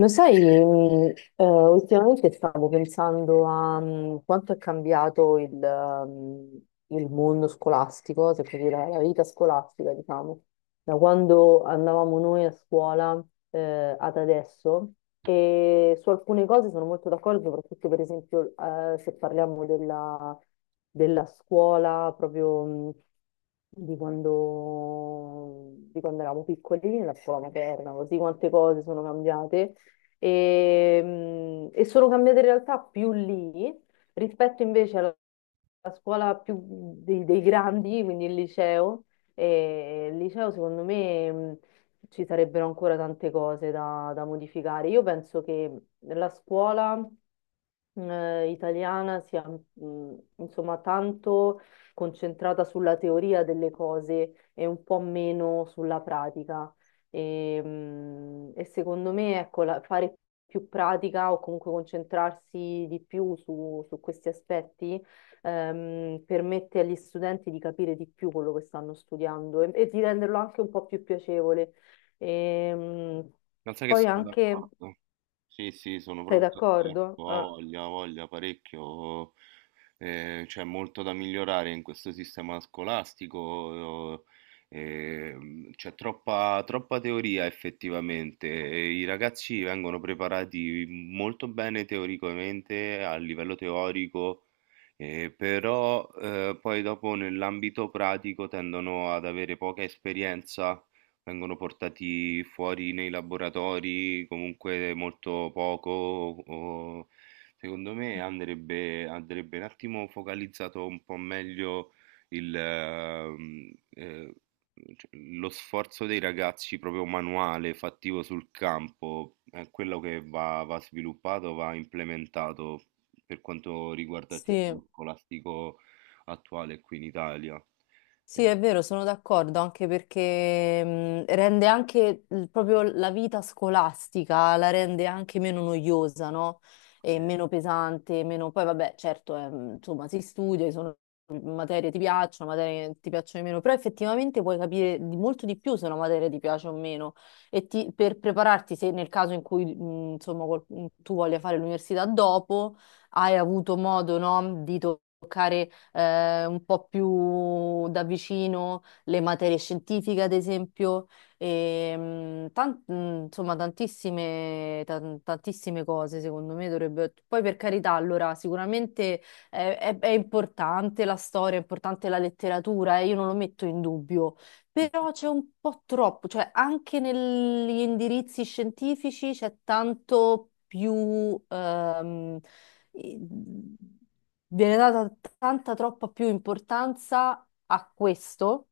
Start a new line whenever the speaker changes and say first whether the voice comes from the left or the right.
left: Lo sai, ultimamente stavo pensando a quanto è cambiato il mondo scolastico, se così la vita scolastica, diciamo, da quando andavamo noi a scuola ad adesso. E su alcune cose sono molto d'accordo, soprattutto per esempio se parliamo della scuola proprio mh, di quando eravamo piccoli, la scuola materna, così quante cose sono cambiate e, e sono cambiate in realtà più lì rispetto invece alla scuola più dei grandi, quindi il liceo. E il liceo, secondo me, ci sarebbero ancora tante cose da modificare. Io penso che la scuola italiana sia insomma tanto concentrata sulla teoria delle cose e un po' meno sulla pratica. E secondo me, ecco, fare più pratica o comunque concentrarsi di più su questi aspetti permette agli studenti di capire di più quello che stanno studiando e di renderlo anche un po' più piacevole. E,
right: Ma sai che
left: poi
right: sono
left: anche,
right: d'accordo? Sì, sì, sono
left: sei
right: proprio
left: d'accordo?
right: d'accordo.
left: Ah.
right: Ha voglia parecchio. C'è molto da migliorare in questo sistema scolastico. C'è troppa teoria effettivamente. E i ragazzi vengono preparati molto bene teoricamente, a livello teorico, però poi dopo nell'ambito pratico tendono ad avere poca esperienza, vengono portati fuori nei laboratori comunque molto poco. o- Secondo me andrebbe, andrebbe un attimo focalizzato un po' meglio il, ehm, eh, cioè, lo sforzo dei ragazzi proprio manuale, fattivo sul campo, è quello che va, va sviluppato, va implementato per quanto riguarda il
left: Sì,
right: sistema scolastico attuale qui in Italia.
left: sì,
right: Eh,
left: è vero, sono d'accordo, anche perché rende anche proprio la vita scolastica, la rende anche meno noiosa, no? E meno pesante, Poi vabbè, certo, è, insomma, si studia, ci sono materie che ti piacciono, materie che ti piacciono di meno, però effettivamente puoi capire molto di più se una materia ti piace o meno. E per prepararti, se nel caso in cui, insomma, tu voglia fare l'università dopo, hai avuto modo, no, di toccare un po' più da vicino le materie scientifiche, ad esempio, e, insomma tantissime, tantissime cose secondo me dovrebbe... Poi per carità, allora sicuramente è importante la storia, è importante la letteratura, io non lo metto in dubbio,
right: mm,
left: però c'è un po' troppo, cioè anche negli indirizzi scientifici c'è tanto più, i- viene data tanta troppa più importanza a questo,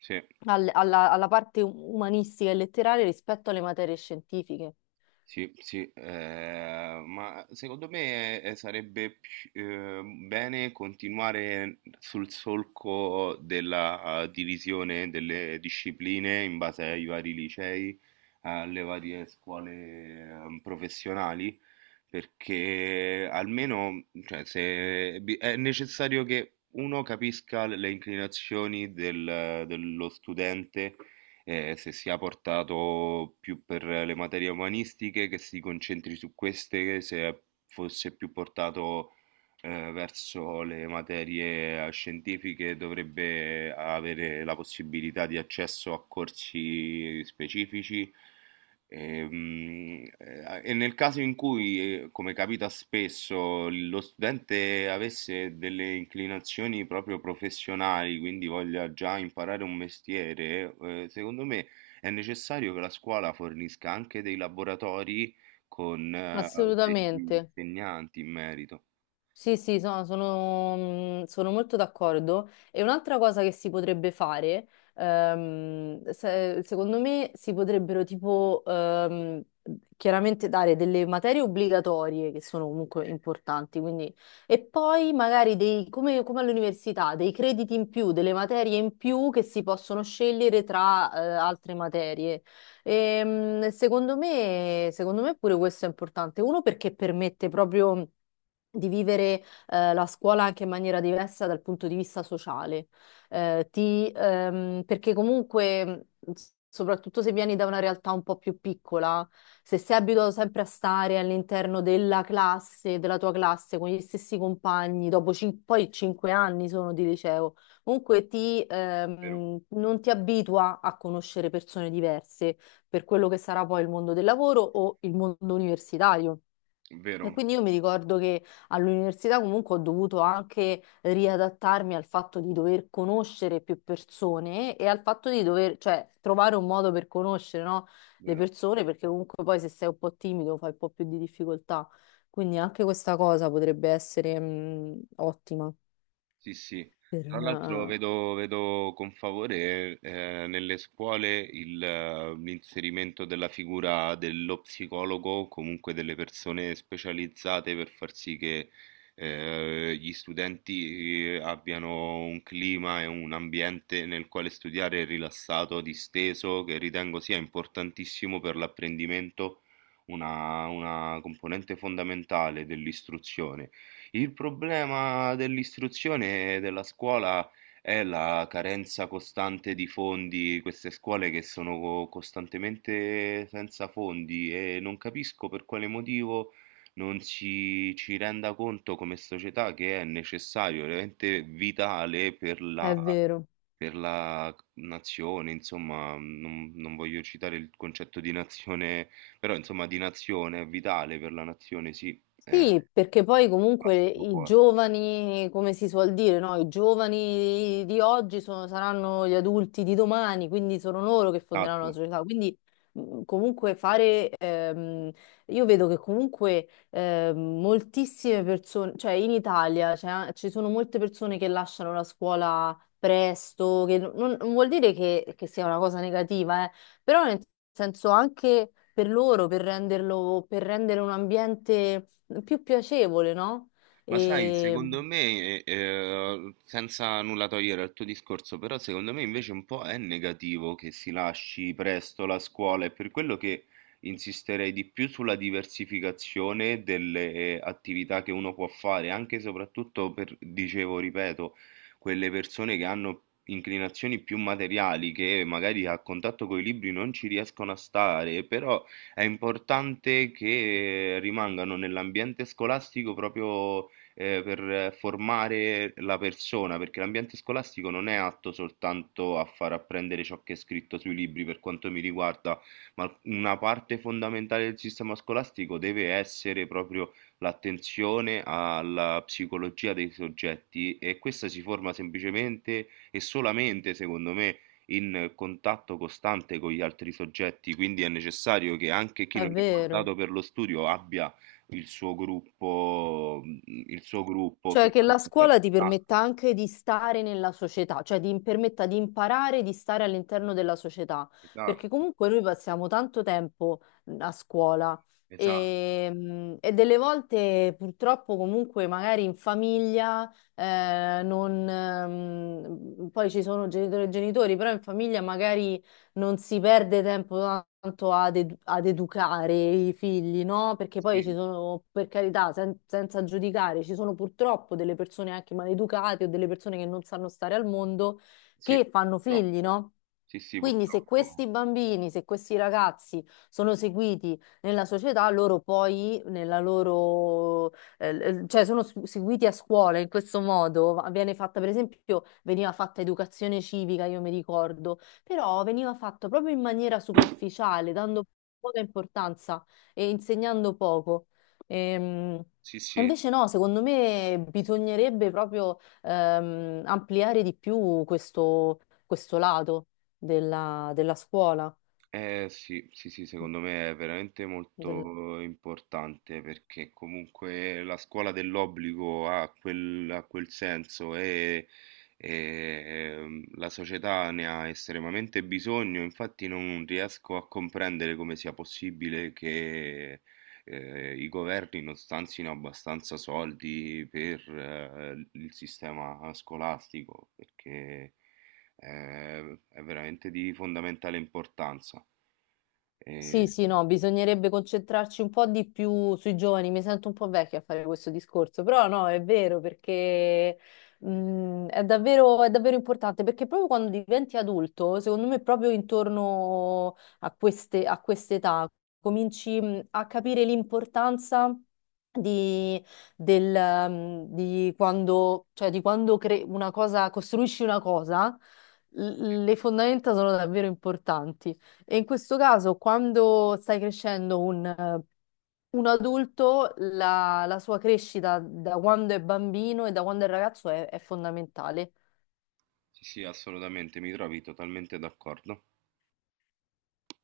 right: sì.
left: alla parte umanistica e letteraria rispetto alle materie scientifiche.
right: Sì, sì, ma secondo me sarebbe bene continuare sul solco della divisione delle discipline in base ai vari licei, alle varie scuole professionali, perché almeno, cioè, se bi- è necessario che uno capisca le inclinazioni dello studente, se sia portato più per le materie umanistiche, che si concentri su queste, se fosse più portato verso le materie scientifiche, dovrebbe avere la possibilità di accesso a corsi specifici. E, nel caso in cui, come capita spesso, lo studente avesse delle inclinazioni proprio professionali, quindi voglia già imparare un mestiere, secondo me è necessario che la scuola fornisca anche dei laboratori con, degli
left: Assolutamente.
right: insegnanti in merito.
left: Sì, sì, sono molto d'accordo. E un'altra cosa che si potrebbe fare, secondo me, si potrebbero tipo chiaramente dare delle materie obbligatorie che sono comunque importanti, quindi, e poi magari dei, come all'università, dei crediti in più, delle materie in più che si possono scegliere tra altre materie. Secondo me, pure questo è importante. Uno perché permette proprio di vivere la scuola anche in maniera diversa dal punto di vista sociale. Perché comunque, soprattutto se vieni da una realtà un po' più piccola, se sei abituato sempre a stare all'interno della classe, della tua classe, con gli stessi compagni, dopo poi 5 anni sono di liceo, comunque
right: Vero,
left: non ti abitua a conoscere persone diverse per quello che sarà poi il mondo del lavoro o il mondo universitario. E
right: vero,
left: quindi io mi ricordo che all'università comunque ho dovuto anche riadattarmi al fatto di dover conoscere più persone e al fatto di dover, cioè, trovare un modo per conoscere, no, le
right: vero.
left: persone, perché comunque poi se sei un po' timido fai un po' più di difficoltà. Quindi anche questa cosa potrebbe essere, ottima
right: Sì, sì.
left: per,
right: Tra l'altro vedo, vedo con favore nelle scuole l'inserimento della figura dello psicologo, o comunque delle persone specializzate per far sì che gli studenti abbiano un clima e un ambiente nel quale studiare rilassato, disteso, che ritengo sia importantissimo per l'apprendimento, una componente fondamentale dell'istruzione. Il problema dell'istruzione e della scuola è la carenza costante di fondi, queste scuole che sono costantemente senza fondi, e non capisco per quale motivo non si ci renda conto come società che è necessario, veramente vitale
left: è vero.
right: per la nazione, insomma, non, non voglio citare il concetto di nazione, però insomma di nazione, è vitale per la nazione, sì.
left: Sì, perché poi
right: Basta
left: comunque
right: un po'
left: i
right: forte.
left: giovani, come si suol dire, no? I giovani di oggi saranno gli adulti di domani, quindi sono loro che fonderanno la
right: Esatto.
left: società. Quindi comunque fare, io vedo che comunque moltissime persone, cioè in Italia ci sono molte persone che lasciano la scuola presto, che non vuol dire che sia una cosa negativa, però nel senso anche per loro, per renderlo, per rendere un ambiente più piacevole, no?
right: Ma sai,
left: E
right: secondo me, senza nulla togliere al tuo discorso, però secondo me invece un po' è negativo che si lasci presto la scuola, è per quello che insisterei di più sulla diversificazione delle attività che uno può fare, anche e soprattutto per, dicevo, ripeto, quelle persone che hanno inclinazioni più materiali, che magari a contatto con i libri non ci riescono a stare, però è importante che rimangano nell'ambiente scolastico proprio, per formare la persona, perché l'ambiente scolastico non è atto soltanto a far apprendere ciò che è scritto sui libri per quanto mi riguarda, ma una parte fondamentale del sistema scolastico deve essere proprio l'attenzione alla psicologia dei soggetti, e questa si forma semplicemente e solamente, secondo me, in contatto costante con gli altri soggetti, quindi è necessario che anche chi
left: è
right: non è
left: vero.
right: portato per lo studio abbia il suo gruppo, mhmm, il suo gruppo
left: Cioè
right: fino
left: che
right: a-
left: la scuola ti
right: Ah,
left: permetta anche di stare nella società, cioè ti permetta di imparare di stare all'interno della società, perché
right: esatto,
left: comunque noi passiamo tanto tempo a scuola
right: esatto.
left: e delle volte purtroppo comunque magari in famiglia non, poi ci sono genitori e genitori, però in famiglia magari non si perde tempo tanto ad educare i figli, no? Perché poi ci
right: Sì,
left: sono, per carità, senza giudicare, ci sono purtroppo delle persone anche maleducate o delle persone che non sanno stare al mondo
right: sì,
left: che fanno
right: purtroppo.
left: figli, no?
right: Sì, sì,
left: Quindi se
right: purtroppo.
left: questi bambini, se questi ragazzi sono seguiti nella società, loro poi nella loro, cioè sono seguiti a scuola in questo modo, viene fatta per esempio, veniva fatta educazione civica, io mi ricordo, però veniva fatto proprio in maniera superficiale, dando poca importanza e insegnando poco. Ehm,
right: Sì,
left: E
right: sì.
left: invece no, secondo me bisognerebbe proprio ampliare di più questo lato della scuola,
right: Eh sì, sì, sì, secondo me è veramente
left: del-
right: molto importante perché comunque la scuola dell'obbligo ha quel senso e, la società ne ha estremamente bisogno, infatti non riesco a comprendere come sia possibile che i governi non stanzino abbastanza soldi per il sistema scolastico, perché è, è veramente di fondamentale importanza.
left: Sì,
right: E-
left: sì, no, bisognerebbe concentrarci un po' di più sui giovani. Mi sento un po' vecchia a fare questo discorso, però no, è vero perché è davvero importante perché proprio quando diventi adulto, secondo me, proprio intorno a quest'età cominci a capire l'importanza di, del, di quando una cosa, costruisci una cosa, le fondamenta sono davvero importanti. E in questo caso, quando stai crescendo un adulto, la sua crescita da quando è bambino e da quando è ragazzo è fondamentale.
right: sì, sì, assolutamente, mi trovi totalmente d'accordo.